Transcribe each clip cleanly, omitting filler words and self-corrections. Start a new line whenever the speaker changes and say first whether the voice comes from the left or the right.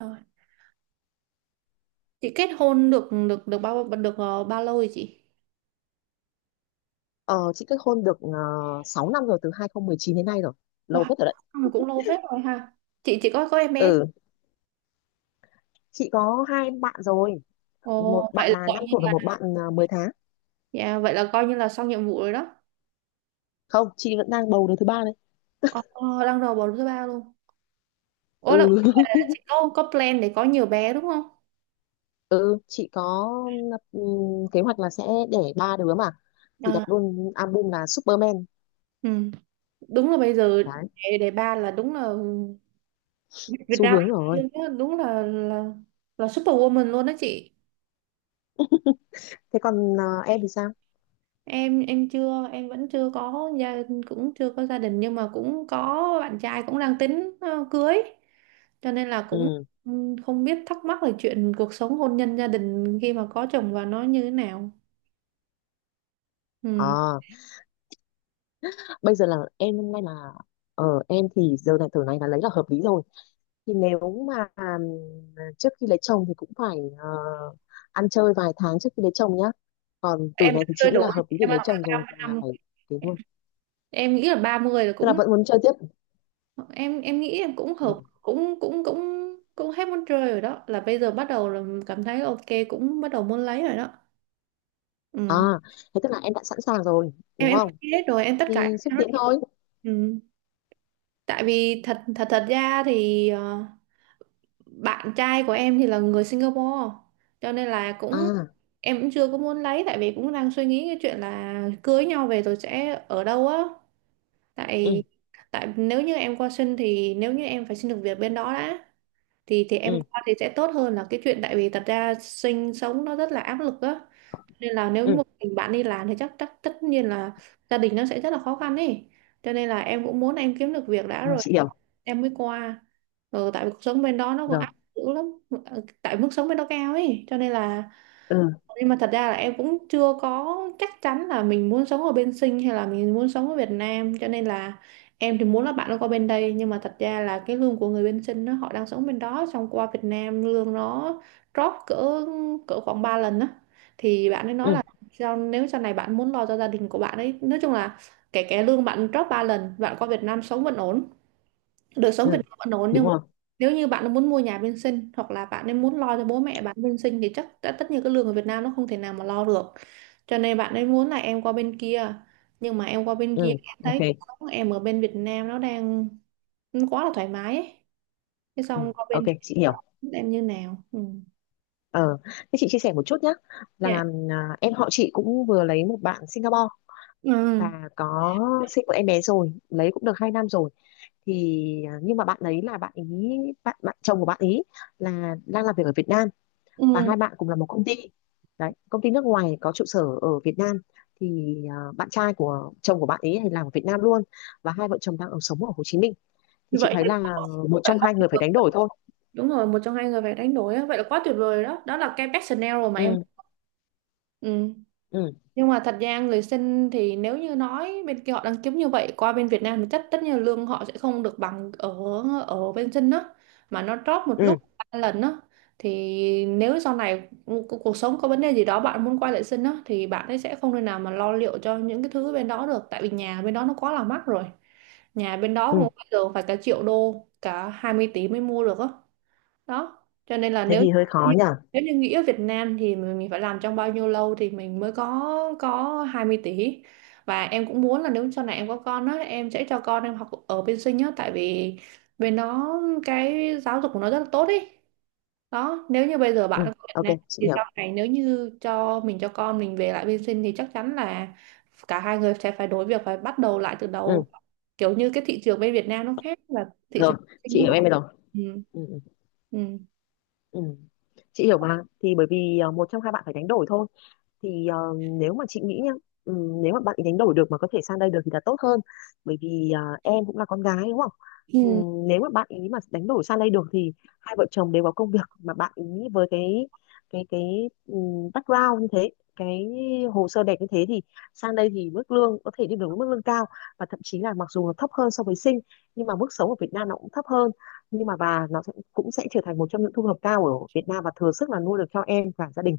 right: Rồi. Chị kết hôn được được được bao được ờ, bao lâu rồi chị?
left: Ờ, chị kết hôn được 6 năm rồi, từ 2019 đến nay rồi, lâu
right: Wow,
left: phết rồi đấy.
right: cũng lâu phết rồi ha. Chị có em bé chưa?
left: Ừ, chị có 2 bạn rồi,
right: Ồ,
left: một bạn
right: vậy là
left: là
right: gọi
left: 5
right: như
left: tuổi và
right: là.
left: một bạn 10 tháng.
right: Dạ, vậy là coi như là xong nhiệm vụ rồi đó.
left: Không, chị vẫn đang bầu đứa thứ ba đấy.
right: Ồ, đang đầu bầu thứ ba luôn. Ủa là,
left: Ừ
right: là chị có plan để có nhiều bé đúng không?
left: ừ, chị có kế hoạch là sẽ đẻ 3 đứa mà, thì đặt
right: À,
left: luôn album là Superman.
right: ừ. Đúng là bây giờ
left: Đấy,
right: để ba là đúng là Việt Việt
left: xu
right: Nam
left: hướng rồi.
right: đúng là superwoman luôn đó chị.
left: Thế còn em thì sao?
right: Em chưa em vẫn chưa có gia, cũng chưa có gia đình nhưng mà cũng có bạn trai, cũng đang tính cưới, cho nên là cũng
left: Ừ.
right: ừ, không biết, thắc mắc về chuyện cuộc sống hôn nhân gia đình khi mà có chồng và nó như thế nào. Ừ.
left: à, Bây giờ là em, hôm nay là em thì giờ này, tuổi này là lấy là hợp lý rồi. Thì nếu mà trước khi lấy chồng thì cũng phải ăn chơi vài tháng trước khi lấy chồng nhá. Còn tuổi
right: Em
left: này
right: đã
left: thì chị
right: chưa
left: nghĩ
right: đủ,
left: là hợp lý để
right: em đã
left: lấy
right: từ
left: chồng rồi,
right: 30
left: và
right: năm,
left: phải thế luôn.
right: em nghĩ là 30 là
left: Tức là
right: cũng
left: vẫn muốn chơi tiếp.
right: em nghĩ em cũng hợp
left: Ừ.
right: cũng cũng hết muốn chơi rồi đó, là bây giờ bắt đầu là cảm thấy ok, cũng bắt đầu muốn lấy rồi đó.
left: À,
right: Ừ.
left: thế tức là em đã sẵn sàng rồi
right: em
left: đúng
right: em
left: không?
right: hết rồi, em tất
left: Thì
right: cả
left: xúc
right: em nói-
left: tiến thôi.
right: ừ. Tại vì thật thật thật ra thì bạn trai của em thì là người Singapore, cho nên là cũng
left: À.
right: em cũng chưa có muốn lấy, tại vì cũng đang suy nghĩ cái chuyện là cưới nhau về rồi sẽ ở đâu á. Tại,
left: Ừ.
right: tại nếu như em qua sinh thì nếu như em phải xin được việc bên đó đã, thì em
left: Ừ.
right: qua thì sẽ tốt hơn là cái chuyện, tại vì thật ra sinh sống nó rất là áp lực á, nên là nếu
left: Ừ.
right: một mình bạn đi làm thì chắc chắc tất nhiên là gia đình nó sẽ rất là khó khăn ấy. Cho nên là em cũng muốn em kiếm được việc đã
left: Rồi,
right: rồi
left: chị
right: em
left: hiểu
right: em mới qua. Ừ, tại vì cuộc sống bên đó nó còn
left: rồi.
right: áp lực dữ lắm. Ờ, tại mức sống bên đó cao ấy, cho nên là
left: Ừ.
right: nhưng mà thật ra là em cũng chưa có chắc chắn là mình muốn sống ở bên Sinh hay là mình muốn sống ở Việt Nam, cho nên là em thì muốn là bạn nó qua bên đây. Nhưng mà thật ra là cái lương của người bên Sinh, nó họ đang sống bên đó xong qua Việt Nam lương nó drop cỡ cỡ khoảng 3 lần á. Thì bạn ấy
left: Ừ.
right: nói là sao nếu sau này bạn muốn lo cho gia đình của bạn ấy, nói chung là kể cả lương bạn drop 3 lần, bạn qua Việt Nam sống vẫn ổn, đời
left: Ừ,
right: sống Việt Nam vẫn ổn. Nhưng
left: đúng
right: mà
left: rồi.
right: nếu như bạn muốn mua nhà bên sinh hoặc là bạn ấy muốn lo cho bố mẹ bạn bên sinh thì chắc đã tất nhiên cái lương ở Việt Nam nó không thể nào mà lo được. Cho nên bạn ấy muốn là em qua bên kia, nhưng mà em qua bên kia
left: Ừ.
right: em
left: Ok.
right: thấy cuộc sống em ở bên Việt Nam nó đang nó quá là thoải mái ấy, thế
left: Ừ.
right: xong qua
left: Ok,
right: bên
left: chị
right: kia
left: hiểu.
right: em như nào. Ừ.
left: Ờ, thế chị chia sẻ một chút nhé,
right: Dạ.
left: là em họ chị cũng vừa lấy một bạn Singapore,
right: Ừ.
left: và có sinh một em bé rồi, lấy cũng được 2 năm rồi. Thì nhưng mà bạn ấy là bạn chồng của bạn ấy là đang làm việc ở Việt Nam, và
right: Ừ.
left: hai bạn cùng là một công ty. Đấy, công ty nước ngoài có trụ sở ở Việt Nam. Thì bạn trai của chồng của bạn ấy thì làm ở Việt Nam luôn, và hai vợ chồng đang ở sống ở Hồ Chí Minh. Thì
right: Như
left: chị
right: vậy
left: thấy
right: thì
left: là một
right: phải
left: trong
right: quá
left: hai
right: tuyệt
left: người phải
right: vời.
left: đánh đổi thôi.
right: Đúng rồi, một trong hai người phải đánh đổi á. Vậy là quá tuyệt vời rồi đó, đó là cái best scenario mà em
left: Ừ.
right: ừ.
left: Ừ.
right: Nhưng mà thật ra người sinh thì nếu như nói bên kia họ đang kiếm như vậy qua bên Việt Nam thì chắc tất nhiên lương họ sẽ không được bằng ở ở bên sinh đó, mà nó drop một
left: Ừ.
right: lúc 3 lần đó. Thì nếu sau này cuộc sống có vấn đề gì đó bạn muốn quay lại sinh đó thì bạn ấy sẽ không thể nào mà lo liệu cho những cái thứ bên đó được, tại vì nhà bên đó nó quá là mắc rồi. Nhà bên đó
left: Ừ,
right: cũng bây giờ phải cả triệu đô, cả 20 tỷ mới mua được á. Đó, cho nên là
left: thế
right: nếu
left: thì hơi khó nhỉ.
right: nếu như nghĩ ở Việt Nam thì mình phải làm trong bao nhiêu lâu thì mình mới có 20 tỷ. Và em cũng muốn là nếu sau này em có con á em sẽ cho con em học ở bên Sinh á, tại vì bên nó cái giáo dục của nó rất là tốt ấy. Đó, nếu như bây giờ
left: Ừ,
right: bạn ở Việt
left: ok
right: Nam
left: chị
right: thì
left: hiểu.
right: sau này nếu như cho mình cho con mình về lại bên Sinh thì chắc chắn là cả hai người sẽ phải đối việc phải bắt đầu lại từ
left: Ừ,
right: đầu, kiểu như cái thị trường bên Việt Nam nó khác và thị
left: rồi
right: trường Sinh
left: chị
right: nó
left: hiểu
right: khác.
left: em rồi.
right: Ừ.
left: Ừ.
right: Ừ.
left: Ừ. Chị hiểu mà, thì bởi vì một trong hai bạn phải đánh đổi thôi. Thì nếu mà chị nghĩ nhá, ừ, nếu mà bạn ấy đánh đổi được mà có thể sang đây được thì là tốt hơn. Bởi vì em cũng là con gái đúng không? Ừ,
right: Ừ.
left: nếu mà bạn ý mà đánh đổi sang đây được thì hai vợ chồng đều có công việc, mà bạn ý với cái ừ, background như thế, cái hồ sơ đẹp như thế thì sang đây thì mức lương có thể đi được với mức lương cao. Và thậm chí là mặc dù nó thấp hơn so với Sinh, nhưng mà mức sống ở Việt Nam nó cũng thấp hơn, nhưng mà và nó sẽ, cũng sẽ trở thành một trong những thu nhập cao ở Việt Nam, và thừa sức là nuôi được cho em và gia đình.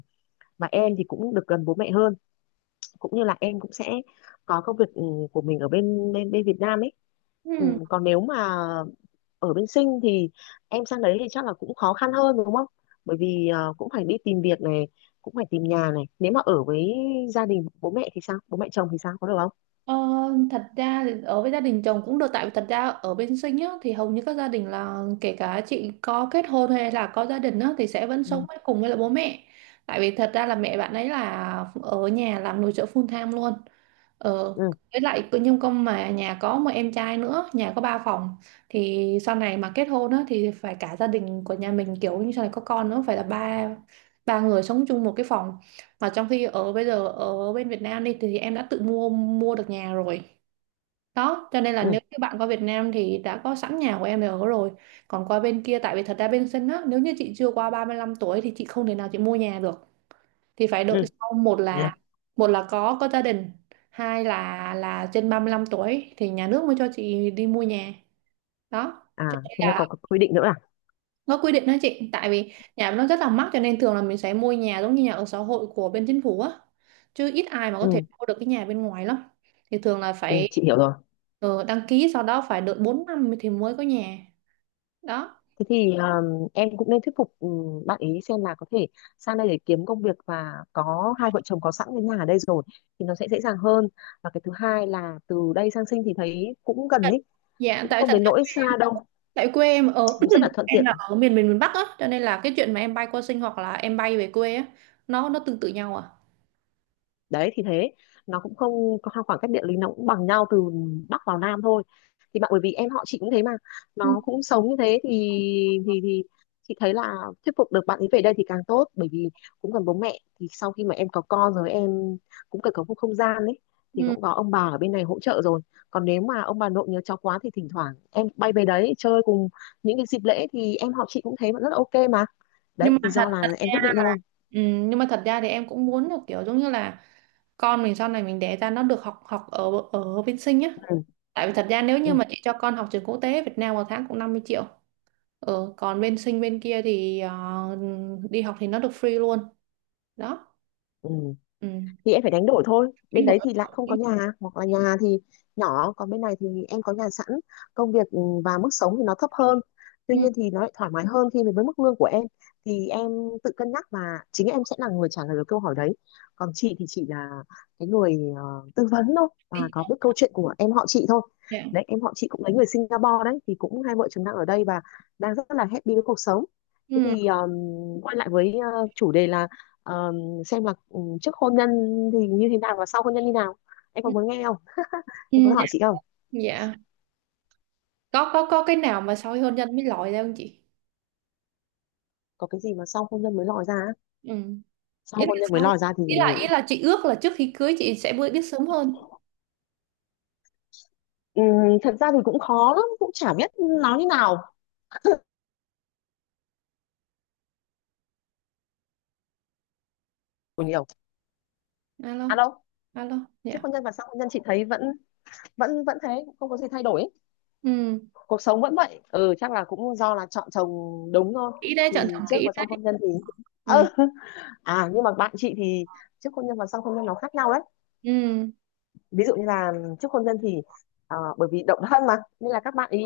left: Và em thì cũng được gần bố mẹ hơn, cũng như là em cũng sẽ có công việc của mình ở bên bên bên Việt Nam ấy. Ừ,
right: Ừ.
left: còn nếu mà ở bên Sinh thì em sang đấy thì chắc là cũng khó khăn hơn đúng không? Bởi vì cũng phải đi tìm việc này, cũng phải tìm nhà này. Nếu mà ở với gia đình bố mẹ thì sao, bố mẹ chồng thì sao, có được không?
right: Ờ, thật ra thì ở với gia đình chồng cũng được, tại vì thật ra ở bên Sinh á, thì hầu như các gia đình là kể cả chị có kết hôn hay là có gia đình á, thì sẽ vẫn
left: Ừ.
right: sống với cùng với lại bố mẹ. Tại vì thật ra là mẹ bạn ấy là ở nhà làm nội trợ full time luôn. Ờ,
left: Ừ.
right: với lại nhưng con mà nhà có một em trai nữa, nhà có ba phòng, thì sau này mà kết hôn á thì phải cả gia đình của nhà mình, kiểu như sau này có con nữa phải là ba ba người sống chung một cái phòng. Mà trong khi ở bây giờ ở bên Việt Nam đi thì em đã tự mua mua được nhà rồi. Đó, cho nên là
left: Ừ.
right: nếu như bạn qua Việt Nam thì đã có sẵn nhà của em để ở rồi. Còn qua bên kia, tại vì thật ra bên sân á, nếu như chị chưa qua 35 tuổi thì chị không thể nào chị mua nhà được, thì phải đợi
left: Ừ.
right: sau,
left: Nha.
right: một là có gia đình, hai là trên 35 tuổi thì nhà nước mới cho chị đi mua nhà đó.
left: À,
right: Cho nên
left: thế là có
right: là
left: quy định nữa à?
right: nó quy định đó chị, tại vì nhà nó rất là mắc, cho nên thường là mình sẽ mua nhà giống như nhà ở xã hội của bên chính phủ á, chứ ít ai mà có thể
left: Ừ.
right: mua được cái nhà bên ngoài lắm. Thì thường là
left: Ừ,
right: phải
left: chị hiểu rồi.
right: đăng ký, sau đó phải đợi 4 năm thì mới có nhà đó.
left: Thế thì em cũng nên thuyết phục bạn ý xem là có thể sang đây để kiếm công việc, và có hai vợ chồng có sẵn cái nhà ở đây rồi thì nó sẽ dễ dàng hơn. Và cái thứ hai là từ đây sang Sinh thì thấy cũng gần ấy,
right: Dạ
left: cũng
right: tại
left: không
right: thật,
left: đến nỗi xa đâu,
right: tại quê em ở
left: nó rất là thuận
right: em là
left: tiện.
right: ở miền miền miền Bắc á, cho nên là cái chuyện mà em bay qua Sinh hoặc là em bay về quê á, nó tương tự nhau à.
left: Đấy thì thế, nó cũng không có khoảng cách địa lý, nó cũng bằng nhau, từ bắc vào nam thôi. Thì bạn, bởi vì em họ chị cũng thế mà,
right: Ừ.
left: nó cũng sống như thế thì, thì thì chị thấy là thuyết phục được bạn ấy về đây thì càng tốt. Bởi vì cũng gần bố mẹ, thì sau khi mà em có con rồi em cũng cần có một không gian ấy, thì
right: Ừ.
left: cũng có ông bà ở bên này hỗ trợ rồi. Còn nếu mà ông bà nội nhớ cháu quá thì thỉnh thoảng em bay về đấy chơi cùng những cái dịp lễ. Thì em họ chị cũng thấy vẫn rất là ok mà. Đấy,
right: Nhưng
left: thì
right: mà thật
left: do là
right: thật
left: em
right: ra,
left: quyết định thôi.
right: ừ, nhưng mà thật ra thì em cũng muốn là kiểu giống như là con mình sau này mình đẻ ra nó được học học ở ở bên Sinh nhá.
left: ừ,
right: Tại vì thật ra nếu như
left: ừ,
right: mà chị cho con học trường quốc tế Việt Nam một tháng cũng 50 triệu. Ừ, còn bên Sinh bên kia thì đi học thì nó được free luôn. Đó.
left: ừ.
right: Ừ.
left: Thì em phải đánh đổi thôi, bên
right: Anh đổi
left: đấy thì lại
right: học
left: không có
right: đi.
left: nhà, hoặc là nhà thì nhỏ. Còn bên này thì em có nhà sẵn, công việc, và mức sống thì nó thấp hơn, tuy
right: Ừ.
left: nhiên thì nó lại thoải mái hơn khi mà với mức lương của em. Thì em tự cân nhắc, và chính em sẽ là người trả lời được câu hỏi đấy. Còn chị thì chị là cái người tư vấn thôi, và
right: Đi.
left: có biết câu chuyện của em họ chị thôi.
right: Dạ.
left: Đấy, em họ chị cũng lấy người Singapore đấy, thì cũng hai vợ chồng đang ở đây và đang rất là happy với cuộc sống. Thế
right: Ừ.
left: thì quay lại với chủ đề là ờ, xem là trước hôn nhân thì như thế nào và sau hôn nhân như nào. Em có
right: Ừ.
left: muốn nghe không? Em có
right: Dạ.
left: hỏi chị không?
right: Dạ. Có có cái nào mà sau khi hôn nhân mới lòi ra không chị?
left: Có cái gì mà sau hôn nhân mới lòi ra á?
right: Ừ, ý
left: Sau
right: là
left: hôn nhân mới
right: sau,
left: lòi ra thì
right: ý là chị ước là trước khi cưới chị sẽ biết biết sớm hơn.
left: ừm, thật ra thì cũng khó lắm, cũng chả biết nói như nào. Của nhiều.
right: Alo?
left: À đâu.
right: Alo,
left: Trước
right: dạ.
left: hôn nhân và sau hôn nhân chị thấy vẫn vẫn vẫn thế, cũng không có gì thay đổi ấy.
right: Ừ
left: Cuộc sống vẫn vậy, ừ chắc là cũng do là chọn chồng đúng thôi.
right: kỹ đấy, chọn chọn
left: Thì trước
right: kỹ
left: và sau
right: đấy.
left: hôn nhân thì
right: Ừ.
left: ừ. À nhưng mà bạn chị thì trước hôn nhân và sau hôn nhân nó khác nhau đấy.
right: Ừ
left: Ví dụ như là trước hôn nhân thì bởi vì độc thân mà nên là các bạn ý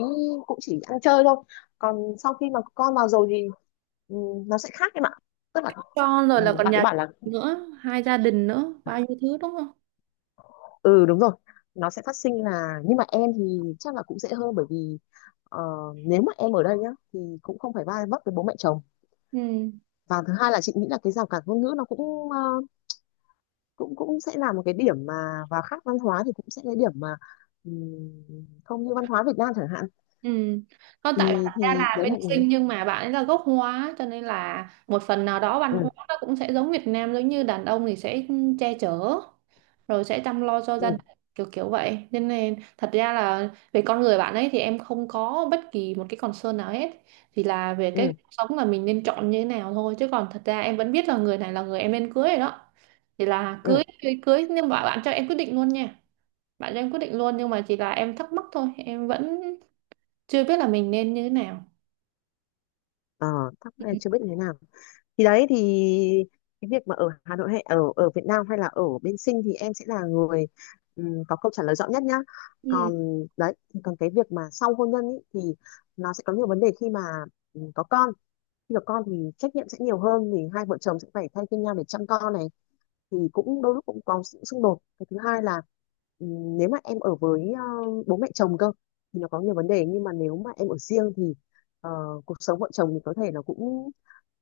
left: cũng chỉ ăn chơi thôi. Còn sau khi mà con vào rồi thì ừ, nó sẽ khác em ạ. Tức là
right: cho rồi, là còn
left: bạn ấy
right: nhà
left: bảo là,
right: nữa, hai gia đình nữa, bao nhiêu thứ đúng không?
left: ừ đúng rồi, nó sẽ phát sinh. Là nhưng mà em thì chắc là cũng dễ hơn, bởi vì ờ, nếu mà em ở đây nhá thì cũng không phải va vấp với bố mẹ chồng.
right: Ừ.
left: Và thứ hai là chị nghĩ là cái rào cản ngôn ngữ nó cũng cũng cũng sẽ là một cái điểm mà, và khác văn hóa thì cũng sẽ là cái điểm mà ừm, không như văn hóa Việt Nam chẳng hạn.
right: Ừ. Không, tại thật
left: Thì
right: ra là
left: đấy
right: bên
left: là ừ.
right: Sinh nhưng mà bạn ấy là gốc Hóa, cho nên là một phần nào đó văn
left: Ừ.
right: hóa nó cũng sẽ giống Việt Nam, giống như đàn ông thì sẽ che chở rồi sẽ chăm lo cho gia
left: Ừ.
right: đình, kiểu kiểu vậy nên, nên thật ra là về con người bạn ấy thì em không có bất kỳ một cái concern nào hết. Thì là về cái
left: ừ,
right: cuộc sống là mình nên chọn như thế nào thôi, chứ còn thật ra em vẫn biết là người này là người em nên cưới rồi đó. Thì là
left: ừ.
right: cưới cưới cưới nhưng mà bạn cho em quyết định luôn nha, bạn cho em quyết định luôn, nhưng mà chỉ là em thắc mắc thôi, em vẫn chưa biết là mình nên như thế nào.
left: Ờ, thắc mắc là chưa biết như thế nào. Thì đấy thì cái việc mà ở Hà Nội hay ở ở Việt Nam hay là ở bên Sinh thì em sẽ là người có câu trả lời rõ nhất nhá.
right: Ừ.
left: Còn đấy, còn cái việc mà sau hôn nhân ý, thì nó sẽ có nhiều vấn đề khi mà có con. Khi có con thì trách nhiệm sẽ nhiều hơn, thì hai vợ chồng sẽ phải thay phiên nhau để chăm con này, thì cũng đôi lúc cũng có sự xung đột. Cái thứ hai là nếu mà em ở với bố mẹ chồng cơ thì nó có nhiều vấn đề. Nhưng mà nếu mà em ở riêng thì ờ, cuộc sống vợ chồng thì có thể nó cũng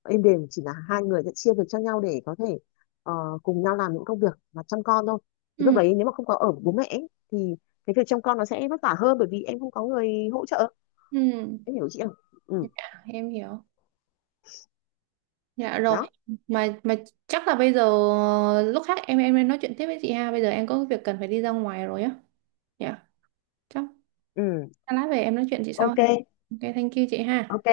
left: êm đềm, chỉ là hai người sẽ chia việc cho nhau để có thể ờ, cùng nhau làm những công việc và chăm con thôi. Thì lúc
right: Ừ.
left: đấy nếu mà không có ở với bố mẹ ấy, thì cái việc chăm con nó sẽ vất vả hơn, bởi vì em không có người hỗ trợ.
right: Ừ.
left: Em hiểu chị không? Ừ.
right: Dạ, em hiểu. Dạ rồi.
left: Đó.
right: Mà chắc là bây giờ lúc khác em nên nói chuyện tiếp với chị ha, bây giờ em có việc cần phải đi ra ngoài rồi á. Dạ. Chắc
left: Ừ.
right: lát về em nói chuyện chị sau.
left: Ok.
right: Ok, thank you chị ha.
left: Ok.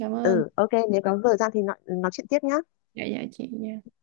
right: Cảm ơn.
left: Ừ, ok, nếu có thời gian thì nói chuyện tiếp nhá.
right: Dạ dạ chị dạ.